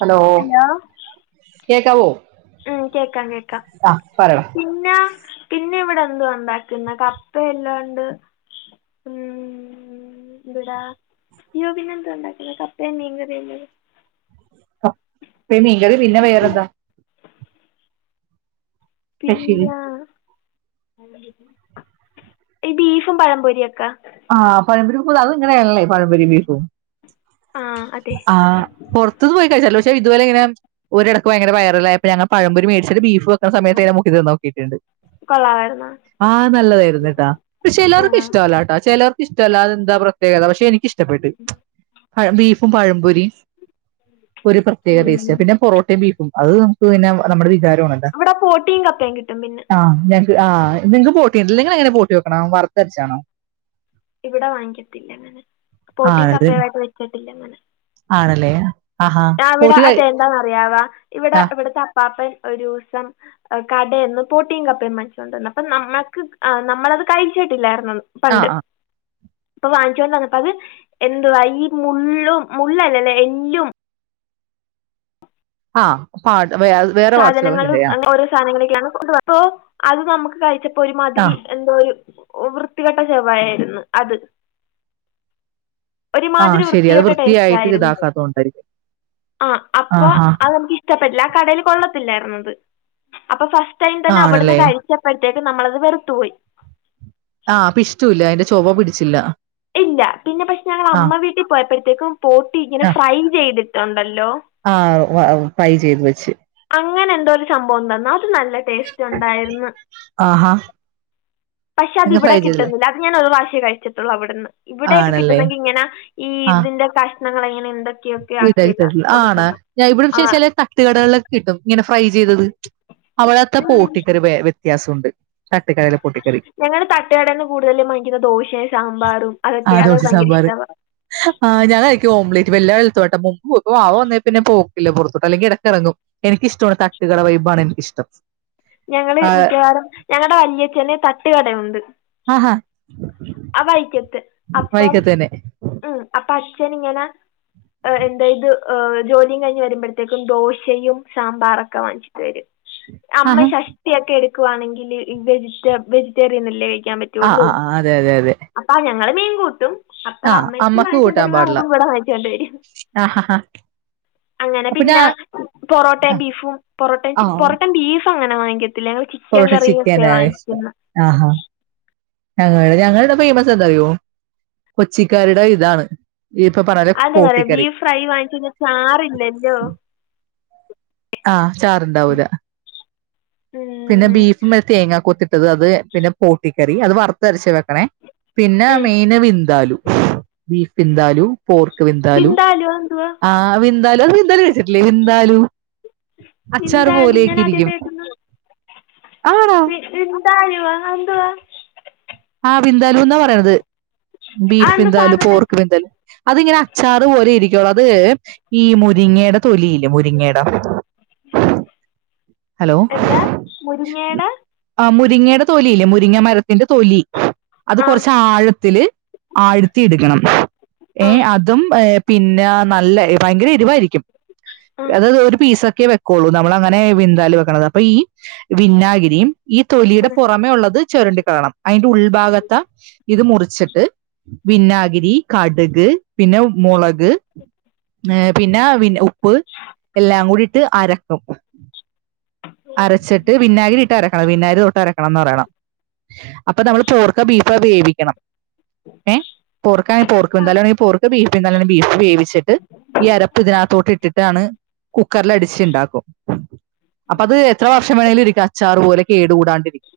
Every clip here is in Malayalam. ഹലോ കേക്കാവോ ഉം കേക്കാം കേക്കാം ആഹ് പറയടാ പിന്നെ പിന്നെ ഇവിടെ എന്ത ഉണ്ടാക്കുന്ന കപ്പ എല്ലാണ്ട് ഉ ഇവിടാ യോബിന എന്ത ഉണ്ടാക്കുന്ന കപ്പേംമീൻകറി അല്ലാണ്ട് മീൻ കറി പിന്നെ വേറെന്താ സ്പെഷ്യല് പിന്ന ഈ ബീഫും പഴ പൊരിയൊക്കെ ആഹ് പഴമ്പരിക്കുമ്പത് അത് ഇങ്ങളെയല്ലെ പഴമ്പോരിം ബീഫും ആ അതെ ആ പുറത്തന്ന് പോയി കഴാചലോ പക്ഷാ ഇതുപോലെങ്ങനെ ഒരെടക്ക് ഭയങ്കരവയറലായിപ ഞങ്ങ പഴമ്പൊറി മേടിച്ചട്ട് ബീഫ് ഒ ട്ടണ സമയത്തെക്കെ മുക്ക ഇതം നോക്കിട്ടിണ്ട് കൊള്ളാമായിരുന്നോ ആ നല്ലതേര്ന്ന് ട്ടാ പശെ എല്ലാവർക്കും ആ ഇഷ്ടല്ല ട്ടാ ചെലർക്ക് ഇഷ്ടല്ല അതെന്താ പ്രത്യേകത പക്ഷെ എനിക്കിഷ് ഇഷ്ടപ്പെട്ട് ആ ബഫ് പ്പം പഴമ്പപൊരി ഒരു പ്രത്യേക ഉം പേസ്റ്റ പിന്നെ പൊറോട്ടേം ബീഫും അത് നമുക്ക് പിന്നെ നമ്മടെ വിജാരം- ഇവടെ പോട്ടീം കപ്പേം കിട്ടും പിന്നെ- ആഹ് ഞങ്ങക്ക് ആഹ് നിങ്ങ്ക്ക് ബോട്ടിണ്ട്ലെ നിങ്ങളെങ്ങനാ ബോട്ടി വെക്കണേ വറുത്തരച്ചാണോ? ഇവിടെ വാങ്ങ്ക്കത്തില്ലങ്ങനെ പോട്ടീം കപ്പയുവായിട്ട് വെക്ക ത്തില്ലങ്ങനെ- ആണലെ- ഞ്ഞാ ഇവടെ അതെ എന്താന്നറിയാവാ ഇവിടെ ആ. ഇവിടത്തെ അപ്പാപ്പൻ- ഒരൂസം കടേന്ന് പോട്ടീം കപ്പയും വാങ്ങിചോണ്ട്ന്നു അപ്പം ന്നമ്മക്ക് നമ്മളത് കഴിച്ചിട്ടില്ലാർന്- ആഹ് ആ പണ്ട്- ആ ഇപ്പ വാങ്ങിച്ചോണ്ട് വന്നപ്പത് എന്തുവാ ഈ മുള്ളും മുള്ളല്ലല്ലേ എല്ലും- ആഹ് പാട്- വെയ അത് വേറെ സാധനങ്ങളും വാട്ട്സുകളൊക്കെയാ- അങ്ങനെ ഓരോ [unintelligible] അത് നമുക്ക് കഴിച്ച- ഒരു ആ. മാതിരി എന്തോ ഒരു- ഓ വൃത്തികെട്ട ചൊവയായിരുന്നു അത്- ആ ഒരുമാതിരി ശരി അത് വൃത്തികെട്ട വൃത്തിയായിട്ട് ട്ടേസ്റ്റായിരുന്നു ഇതാക്കാത്തോണ്ടായിരിക്കും ആ അപ്പൊ ആഹാ അത് നമുക്ക് ഇഷ്ടപ്പെട്ട് ല്ല ആ കടേല് കൊള്ളത്ത് ത്തില്ലാർന്നത് അപ്പ ഫസ്- ടൈം തന്നെ അവിട്ന്ന് ആണല്ലേ കഴിച്ചപ്പയ് ത്തെക്ക് നമ്മളത് വെറുത്തുപോയി ആഹ് ആപ്പിഷ്ട്ടൂല്ല അയ്ന്റെ ചൊവ പിടിച്ചില്ല ഇല്ല പിന്നെ പഷെ ആ ഞങ്ങളമ്മ വീട്ടി പോയ്പ്പഴ്ത്തേക്കും പൊട്ടി ഇങ്ങനെ ആ ഫ്രൈ ചെയ്തിട്ടുണ്ടല്ലോ ആ ഫ്രൈ ചെയ്ത് വെച്ച് അങ്ങ അങ്ങനെന്തോ ഒരു സംഭോണ്ടാന്നൊ ഇത് നല്ല ടെസ്റ്റുണ്ടായിര്ന്ന് ആഹാ പക്ഷെ അത് നിങ്ങൾ ഫ്രൈ ഇവടെ ചെയ്തില്ലേ കിട്ടുന്നില്ല അത് ഞാൻ ഒരു പ്രശം ച്ച് കൈച്ചിട്ടുള്ള അവിട് ന്ന് ഇവിടെയൊക്കെ ആണല്ലേ കിട്ടുന്നെങ്കി ഇങ്ങന ഈ ഇതിന്റെ കഷ് ണങ്ങൾ എങ്ങാന്ണ്ട് വിടെരുതെന്ന് ആണ് ഞാൻ ഇവടെ ആ. ശേ ശേലാ തട്ടുകടകളൊക്കെ കിട്ടും ഇങ്ങനെ ഫ്രൈ ചെയ്തത് അവ്ടെത്തെ ഉം. പോട്ടിക്കൊരു വേവ് വിത്യാസുണ്ട് ഞങ്ങള് തട്ടുകടേന്ന് കൂടുതലും വാങ്ങിക്കുന്നെ ദോശേം സാമ്പാറും ആ അതൊക്കെയ ദോശ അതൊക്കെ ഭയങ്കര സാമ്പാർ ഇഷ്ടവാ ത് ഏട്ടാ മുക്വുക്ക് വാവാ വന്നേ പിന്നെ പോക്കില്ല പൊറതട്ട് അല്ലെങ്കി എടക്കെറങ്ങും എനിക്കിഷ്ട്ടോണ് തട്ടുകട വൈബാണ് എനിക്കിഷ്ടം ഞങ്ങള് ആഹ് മിക്കവാറും ഞങ്ങടെ വല്ല്യച്ഛന് ത ട്ട്കട ഉണ്ട് അ ഹാ അവയ്ക്ക് അപ്പം മ് അപ്പ അച്ഛനിങ്ങനെ എന്ദേയ്ത് ജോലിയും കഴിഞ്ഞ് വരുമ്പഴത്തേക്ക്‌ ദോശയും സാമ്പാറൊക്കെ വാങ്ങിച്ച് വരും അമ്മ ആഹാ ഷഷ്ഠിയൊകെ ക്ക്‌ വാണെങ്കില് വെജിറ്റേ വെജിറ്റേറിയനല്ലേ ക്കാൻ ആഹ് പറ്റുള്ളൂ ആഹ് ആഹ് അതെ അതെ അപ്പം ഞങ്ങൾ മീൻ കൂട്ടും അപ്പ ആഹ് അമ്മക്കും അമ്മക്ക് കൂട്ടാൻ വാങ്ങിച്ചോണ്ടരുമ്പ പാടില്ല നമ്മക്കും ഇവിടെ വാങ്ങിച്ചോണ്ടരും ആഹാഹാ അങ്ങനെ അപ്പൊ ഞാ പിന്നെ പൊറോട്ടേം ബീഫും പൊറോട്ടേ ചിക്ക പൊറോട്ടേം ബീഫ അങ്ങനെ വാങ്ങിക്കത്തി പെറോട്ടേം ചിക്കനായഷ്ടം ആ ഹാ ഞങ്ങള് ഞങ്ങളെ ഫെയ്മസെന്താറിയോ കൊച്ചീക്കാരുടെ ഇതാണ് ഈ ഇപ്പൊ പറഞ്ഞപോലെ അത് ന്ന് പോട്ടിക്കറി പറയുബീഫ് ഫ്രൈ വാങ്ങിച്ചയിഞ്ഞ ചാറില്ലല്ലോ ആ ചാറുണ്ടാവൂല പിന്നെ ബീഫിമേൽ തേങ്ങകൊത്തി ഇട്ടത് അത് പിന്നെ പോട്ടിക്കറി അത് വറുത്തരച്ച് വെക്കണേ പിന്നെ മൈൻ വിന്താലു ബീഫ് വിന്താലു പോർക്ക് വിന്താലു ബിന്ദാലുവോ എന്തുവാ ആ വിന്താലു അത് വിന്താലുകഴിച്ചിട്ടില്ലേ വിന്താലു അച്ചാറ് പോലെയൊക്കെ ഇരിക്കും ആണോ [unintelligible] ബിന്താലുവൊ അതെന്തുവാ ആ ബിന്ദാലുന്നാ പറയണത് ബീഫ് അതെന്താ വിന്താലു സാധനം പോർക്ക് വിന്താലു അതിങ്ങനെ അച്ചാറ് പോലെ ഇരിക്കുള്ളു അത് ഈ മുരിങ്ങേടെ തൊലിയില്ലെ മുരിങ്ങേടെ ഹലോ എന്താ ഉം മുരിങ്ങയുടെ അ മുരിങ്ങയുടെ തൊലി ഇല്ലേ മുരിങ്ങ മരത്തിന്റെ തൊലി അത് ആ കൊറച്ച് ആഴത്തില് ആഴ്ത്തി ഇടുക്കണം ആ ഏ അതും ഏ പിന്നെ നല്ല ഭയങ്കര എരുവായിരിക്കും ആ ആ അതായത് ഒരു പീസ് ക്കി വെക്കൊള്ളൂ നമ്മളങ്ങനെ വിൻ ന്ദാലു വെക്കണത് അപ്പൊ ഈ വിന്നാഗിരിയും ഈ തൊലിയുടെ പുറമെ ഉള്ളത് ചെരണ്ടി കാണാം അതിന്റെ ഉൾഭാഗതാ ഇത് മുറിച്ചിട്ട് വിന്നാഗിരി കടുക് പിന്നെ മുളക് പിന്നെ വിൻ ഉപ്പ് എല്ലാം കൂടി ഇട്ട് അരക്കും അരച്ചിട്ട് വിന്നാഗിരി ഇട്ട് അരക്കണം വിന്നാഗിരി തൊട്ട് അരക്കണം കണംന്ന് പറയണം അപ്പൊ നമ്മൾ പോർക്ക ബീഫ്‌വേവിക്കണം ഏ പോർക്കാണെങ്ക പോർക്ക് ആ എന്തായാലുംണെങ്ക പോർക്ക് ബീഫ് എന്താലും ബീഫ് വേവിച്ചിട്ട് ഈ അരപ്പ് ഇതിനകത്തോട്ട് ഇട്ടിട്ടാണ് കുക്കറിൽ അടിച്ചുണ്ടാക്കും അപ്പ അത് എത്ര വർഷം വേണമെങ്കിലും ഇരിക്കും അച്ചാറ് പോലെ കേട്കൂടാണ്ടിരിക്കും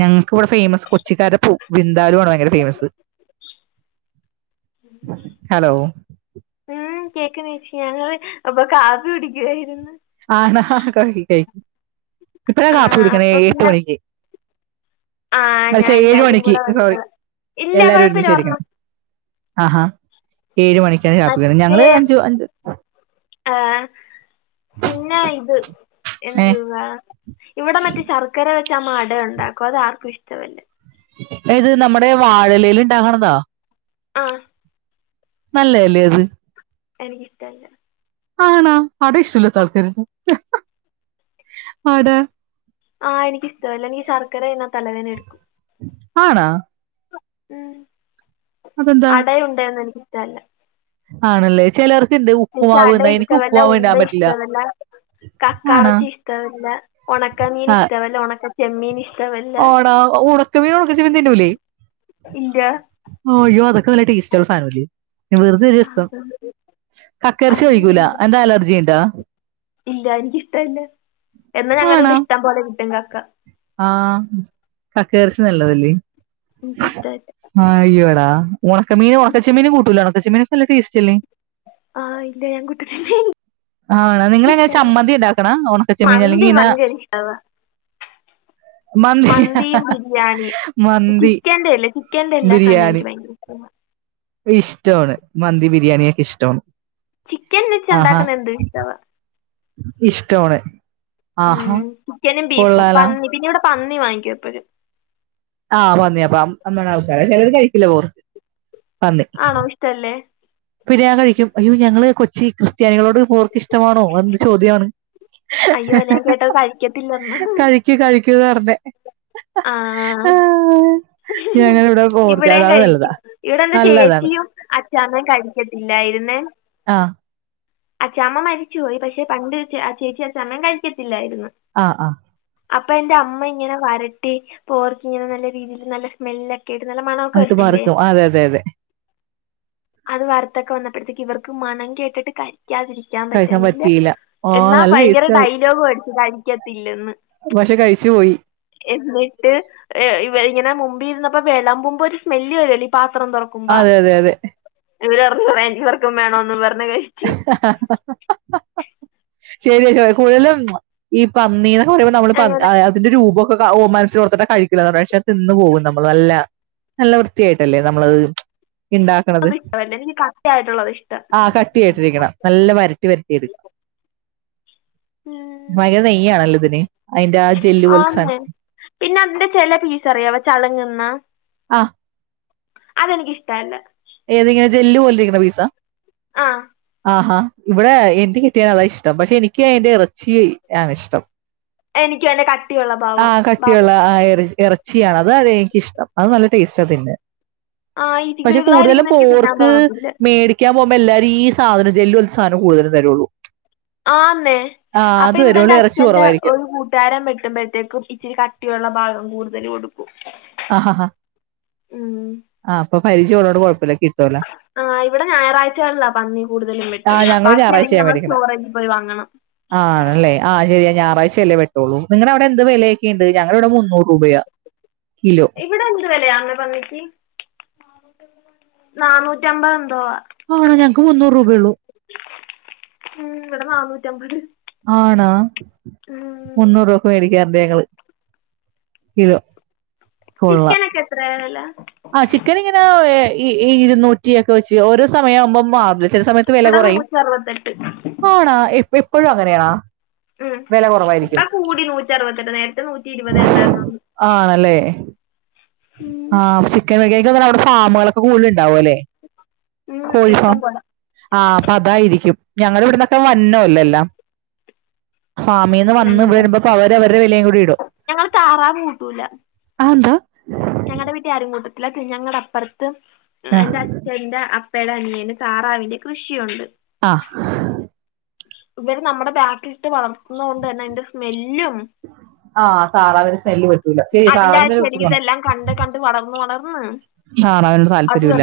ഞങ്ങ ഇക്ക് ഇവിടെ ഫേമസ് കൊച്ചിക്കാരുടെ പൂ ബിന്ദാലു ആണ് ഭയങ്കര ഫേമസ് ഹലോ കേക്ക് നിച്ച് ഞങ്ങൾ അപ്പൊ കാപ്പി കുടിക്കായിരുന്നു ആണ് കഴിക് കഴിക് ഇപ്പഴ ആ കാപ്പി കുടിക്കണേ അപ്പോൾ എഴ് എട്ട് പിന്നെ മണിക്ക് ആ ഞാൻ മത്സ്യ ഏഴ് എല്ലാരും മണിക്ക് കൂടെ വരു സോറി ഇല്ല എല്ലാരും കൊഴപ്പില്ല പർഞ്ഞോ ഒരുമിച്ചിരിക്കണം ആഹാ ഏഴ് മണിക്കാണ് കാപ്പിക്കുന്നത് മറ്റേ ഞങ്ങള് അഞ്ചു അഞ്ചു ആ, പിന്നെ ഇത് എന്ത് ഏഹ് ന്നാ ഇവിടെ മറ്റേ ശർക്കര വെച്ച് വെച്ച് അമ്മ അടഉണ്ടാക്കും അത് ആർക്കും ഇഷ്ടമല്ലേ ഇത് നമ്മുടെ വാഴലയിൽ ഉണ്ടാക്കണതൊ ആ നല്ലത് അല്ലേ അത് എനിക്കിഷ്ടല്ല ആണാ അട ഇഷ്ടില്ലത്ത ആൾക്കരി അട ആഹ് എനിക്ക് ഇഷ്ടല്ല എനിക്ക് ശർക്കര അയിന്നത് തലവേദന എടുക്കും ആണാ ഉം അതെന്താ അടയുണ്ട് എന്ന് എനിക്ക് തല ആണല്ലേ ചിലർക്കുണ്ട് എനിക്ക് ഉപ്പുമാവ് അട എന്നാ എനിക്ക് ഇഷ്ടവല്ല, ഉപ്പുമാവ് ഉണ്ട ഇടാൻ പറ്റില്ല ഇഷ്ടവല്ല, ആണാ കക്കാറച്ചി ഇഷ്ടവല്ല, ഉണക്കമീൻ ഇഷ്ടവല്ല ഉണക്ക ചെമ്മീൻ ഇഷ് ആടാ ഉണക്ക മീൻ ഉണക്ക ചെമ്മീൻ തിന്നുല്ലേ? ഇല്ലാ ഓ യോ അത്ക് ക്ക നല്ല ടേസ്റ്റള്ള സാധനം അല്ലേ വെറുത ഒരു രസം അതൊന്നും കക്കറച്ചി അതൊന്നും കഴിക്കൂല ഞാൻ എന്താ അലർജിണ്ടാ ഇല്ല എനിക്കിഷ്ടല്ല എന്ന് ഞങ്ങട ആണാ ഇവിടെ ഇഷ്ടം പോലെ കിട്ടും കക്ക കക്കറച്ചി നല്ലതല്ലേ. എനിക്കിഷ്ടമല്ല ആ അയ്യോട ഒണക്കമീൻ ഒണക്കച്ചെമ്മീൻ കൂട്ടുല്ല ഒണക്കച്ചെമ്മീൻ നല്ല ടേസ്റ്റി അല്ലെ. ആ ഇല്ല ഞാൻ കൂട്ടത്തില്ല ആണോ നിങ്ങളെങ്ങനെ ചമ്മന്തി ഇണ്ടാക്കണ ഒണക്കച്ചെമ്മീൻ അല്ലെ ത് ഭയങ്കര ഇഷ്ടവാ മന്തി മന്തിയും ബിരിയാണിയും മന്തി ചിക്കന്റെല്ലേ ചിക്കന്റെ എല്ലാ സാനവും ബിരിയാണി എനിക്ക് ഭയങ്കര ഇഷ്ടവാ. ഇഷ്ടമാണ്, മന്തി ബിരിയാണിയൊക്കെ ഇഷ്ടമാണ്. ചിക്കൻ വെച്ച് ഉണ്ടാക്കുന്ന എന്ത്‌ ഇഷ്ടവാ. ഇഷ്ടവാണ്. ഉം ചിക്കനും ബീഫും പന്നി പിന്നെ ഇവടെ പന്നി വാങ്ങിക്കും എപ്പഴും. ആഹ് പന്നിയപ്പം [unintelligible] ചിലര് കഴിക്കില്ല പോർക്ക്. പന്നി ആണോ ഇഷ്ടല്ലേ. [unintelligible] കഴിക്കും അയ്യോ ഞങ്ങള് കൊച്ചിക്ക് ജനങ്ങളോട് പോർക്ക് ഇഷ്ടമാണോ [unintelligible] ചോദ്യമാണ്. അയ്യോ ഞാൻ കേട്ടത് കഴിക്കത്തില്ലന്ന [unintelligible] ആ ഞാനത് ഇവിടെയും കഴിക്കൂ ഇവിടെ എന്റെ നല്ലതാണ് ചേച്ചിയും അച് [unintelligible] കഴിക്കത്തില്ലായിരുന്നെ. ആ അച്ചാമ്മ മരിച്ചുപോയി പക്ഷെ പണ്ട് ചേച്ചിം അച്ചാമ്മയും കഴിക്കത്തില്ലായ് ആ ആ അപ്പൊ എന്റെ അമ്മ ഇങ്ങനെ വരട്ടി പോർക്ക് ഇങ്ങനെ നല്ല രീതിൽ നല്ല സ്മെല് ആയിട്ട് വറ്ക്കും അ അതെ അതെ അത് വർത്തൊക്കെ വന്നപ്പോഴത്തേക്ക് ഇവർക്ക് മണം കേട്ടിട്ട് ക ഴിക്കാതിരിക്കാൻ കഴിക്കാൻ പറ്റന്നില്ല പറ്റിയില്ല ഓ എന്നാ നല്ല ഭയങ്കര ടേസ്റ്റ് ഡയലോഗും അടിച്ച് കഴിക്കത്തില്ലന്ന് പക്ഷെ കഴിച്ചു പോയി എന്നിട്ട് എ ഇവരിങ്ങനെ മുമ്പീര്ന്ന വേളമ്പുമ്പൊ ഒരു സ്മെല് വരുല്ലോ ഈ പാ ത്രം തുറക്ക്മ്പ അതെ അതെ അതെ ഇ ഇവർക്കും വേണോന്നും പറഞ്ഞ് കഴിച്ച് ശരി [inaudible] ഈ പന്നീന പറയുമ്പ നമ്മള് അങ്ങനെ അതിന്റെ രൂപം ഓ മനസ്സിൽ ഓർത്തിട്ടാ കഴിക്കല് പക്ഷെ തിന്നു പോകും നമ്മള് നല്ല നല്ല വൃത്തിയായിട്ടല്ലേ നമ്മളത് ഇണ്ടാക്കണത് അത് ഇഷ്ടമല്ല എനിക്ക് കട്ടിയായിട്ടുള്ളത് ഇഷ്ടം ആ കട്ടിയായിട്ടിരിക്കണം നല്ല വരട്ടി വരട്ടിവരട്ടിയെടുക്കാം ഉം നെയ്യാണല്ലോ ഇതിന് അതിന്റെ ആ ജെല്ല് ആ പോലത്തെ സാധനത്തിന് [inaudible] അതിന്റെ ചില പീസ് അറിയാവ ചളുങ്ങുന്ന ആ അതെനിക്കിഷ്ടല്ല ഏതിങ്ങനെ ജെല്ല് പോലിരിക്കണ പീസ ആ ആഹാ ഇവിടെ [unintelligible] അത ഇഷ്ടം പക്ഷെ എനിക്ക് അയിന്റെ ഇറച്ചീ ആണ് ഇഷ്ടം എനിക്ക് അയിന്റ കട്ടിയുള്ള ആ ഭാവം കട്ടിയുള്ള ഭാഗം ആ ഇറ- ഇറച്ചിയാണ് അത് എനിക്കിഷ്ടം അത് നല്ല ടേസ്റ്റ തിന്നാൻ ആ ഇതികള് കൂടുതലും പോർക്ക് മേടിക്ക പോവമ്പ എല്ലാരീ ഈ സാധനം ജെല്ല് പോലത്ത സാനം കടുതലും തരൂള്ളൂ ആന്നെ അപ്പൊ ഇവിടെന്റെ ഇറച്ചി അച്ഛന്റെ കുറവായിരിക്കും ഒരു കൂട്ടുകാരൻ വെക്കുമ്പോഴേക്കും ഇച്ചിരി കട്ടി ഉള്ള [inaudible] കൂടുതല് കൊടു ആഹാ ഉം. പരിജയം ഉള്ളോണ്ട് കൊഴപ്പില്ല ആ ഇവിട ഞായറാഴച്ച ആണല്ല പന്നി കുടുതലും ആ വെട്ടുന്ന ഞങ്ങൾ ബാക്കി അല്ലങ്കി ഞായറാഴ്ചയാണ് നമ്മൾ മേടിക്കണേ സ്റ്റോറേജി പോയി വാങ്ങണം ച്ച അല്ലെ വെട്ടൂള്ളു നിങ്ങട അവിടെ എന്ത് വേല ഒക്കെ ഇണ്ട് ഞങ്ങട ഇവിട മുന്നൂർ റൂപയാ ഇവിട എന്ത് വിലയാന്ന് പന്നിക്ക് നാന്നൂറ്റമ്പത് എന്തോ ആ ആണോ ഞങ്ങൾക്ക് മുന്നൂറൂപ ഉള്ളു ഉം ഇവിട നന്നൂറ്റംപത് ആണാ മുന്നൂറുവക്ക് മേടിക്കാറുണ്ട് ഞങ്ങള് കിലോ കൊള്ളാം ചിക്കനെക്ക എത്രയാ വെല ആ ചിക്കൻ ഇങ്ങന ഇ ഇ ഇരുന്നൂറ്റിയൊക്കെ വെച്ച് ഓരോ സമയമാവുമ്പം മാ ചില സമയത്ത് വില ഇവിടെ കൊറയും നൂറ്ററുപത്തെട്ട് ആണാ [unintelligible] പ്പഴും അങ്ങനയാ ഉം ഇപ്പ കൂടി നൂറ്റാരുവത്തെട്ട് നേരത്തെ നൂറ്റി ഇരുവതെ ഇണ്ടാർന്നോളൂ ആണല്ലേ ആ [unintelligible] അവിടെ ഫാമുളെ കൂടുതലുണ്ടാവും അല്ലേ ഉം, ഇഷ്ടം കോഴിഫാം പോലെ ആ പ്പ അതായിരിക്കും ഞങ്ങള ഇവിടന്നൊക്കെ വന്നേല്ലല്ലാ ഫാമിന്ന് വന്ന് വരുമ്പം അവര് അവരുടെ വിലയും കൂടി ഇടും ഞങ്ങൾ അഎന്താ ഞങ്ങളടെ വീട്ടിൽ ആരും കൂട്ടത്തില്ല ഞങ്ങടെ അപ്പർ ത്തെ എന്റെ അച്ഛന്റെ അ അനിയന് താറാവിന്റെ കൃഷിയാെണ്ട് ആ ഇവര് നമ്മുടെ ബാക്കിലിട്ട് വളർത്തുന്നത് കൊണ്ട് തന്നെ അയ്ന്റെ സ്മെല്ലും ആ താറാവിന്റെ സ്മെല് പറ്റൂല ശെരിയാ അതിന്റെ ആ താറാവിനൊരു ചെടി വൃത്തികേടാണ് ഇതെല്ലാം കണ്ട് കണ്ട് വളർന്നു വളർ ളർന്ന് താറാവ് നോട്‌ താല്പര്യല്ല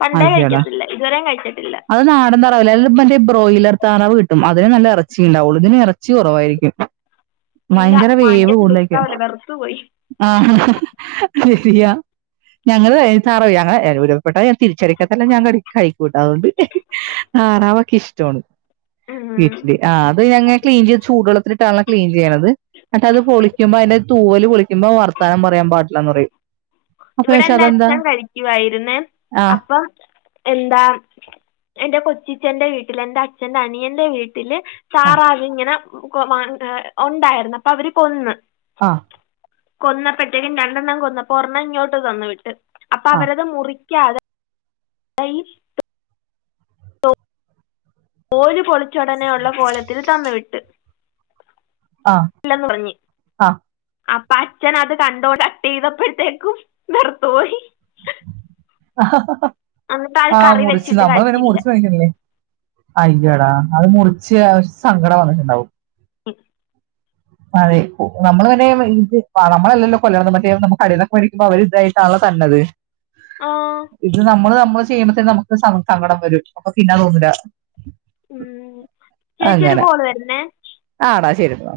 പണ്ടേ അയ്യോടാ കഴിക്കത്തില്ല ഇതുവരെയും കഴിച്ചിട്ടില്ല അത് നാടൻ തറവല്ലേ മറ്റേ ബ്രോയിലർ താറാവ് കിട്ടും അതിന് നല്ല എച്ചിണ്ടാവുള്ളൂ ഇതിന് എറച്ചി കുറവായിരിക്കും ഇല്ല ഭയങ്കര വേവ് വാങ്ങിക്കത്തില്ല കൂട്ലേയ്ക്ക ഇഷ്ടാവില്ല വെറുത്തു പോയി ആ ശരിയാ ഞങ്ങള് [unintelligible] ഞങ്ങള് [unintelligible] വടെ തിരിച്ചടിക്കാത്തല്ല ഞാൻ കടി കഴികും ട്ടോ അതൊണ്ട് താറാവക്കെ ഇഷ്ടമാണ് ഉം. വീട്ടില് ആ അത് ഞങ്ങ ക്ലീൻ ചെയ്ത് ചൂടു വെള്ളത്തിലിട്ടാണ്ണല്ല ക്ലീൻ ചെയ്യ്ണത് ന്നട്ട് അത് പൊളിക്കുമ്പോ അതിന്റെ തൂവല് പൊളിക്കുമ്പോ വർത്താനം പറയാൻ പാടില്ലാന്ന് പറയും അപ്പൊ ഇവിടെ പക്ഷെ എന്റെ അതെന്താ അച്ഛൻ കഴിക്കുവായിരുന്നെ ആ അപ്പൊ എന്താ എന്റെ കൊച്ചി ച്ചന്റെ വീട്ടിൽ എന്റെ അച്ഛന്റെ അനിയന്റെ വീട്ടി ല് ആ താറാവ് ഇങ്ങന കൊ മ എ ഒണ്ടായിര്ന്ന് അപ്പൊ അവര് കൊന്ന് ആ കൊന്നപ്പെത്തെക്കും രണ്ടെണ്ണം കൊന്ന ഒരണ്ണം ഇങ്ങോട്ട് തന്ന് വിട്ട് അപ്പൊ ആ അവരത് മുറി ക്കാതെ [unintelligible] തോല് പൊളി ച്ചോടനെയുള്ള കോലത്തിൽ തന്നു വിട്ട് ആ ഇല്ലന്ന് പറഞ്ഞു ആ അപ്പൊ അച്ഛൻ അത് കണ്ടോടെ ചെയ്തപ്പോഴത്തേക്കും വെർത്തുപോയി ആ എന്നിട്ട് അത് ആഹ് കറി മുറിച്ച് വെച്ചിട്ട് നമ്മള പിന്നെ കഴിച്ചില്ല മുറിച്ച് വക്കല്ലേ അയ്യടാ അത് മുറിച്ച് ആ ഒരു സങ്കടം വന്നിട്ടുണ്ടാവും. ഉം അതെ നമ്മള് പിന്നെ ഇ നമ്മളല്ലല്ലോ കൊല്ലണത് മറ്റേ നമ്മള് കടയിൽന്നോക്കെ മേടിക്കുമ്പോ അവർ ഇതായിട്ടാണല്ലോ തരണത്. ആ ഇത് നമ്മള് നമ്മള്. ചെയ്യുമ്പത്തേക്ക് നമുക്ക് സ സങ്കടം വരും അപ്പോ തിന്നാൻ തോന്നൂല്ല. ഉം ചേച്ചി ഒരു കോള് വരുന്നേ. ആണോ ശരി എന്നാ.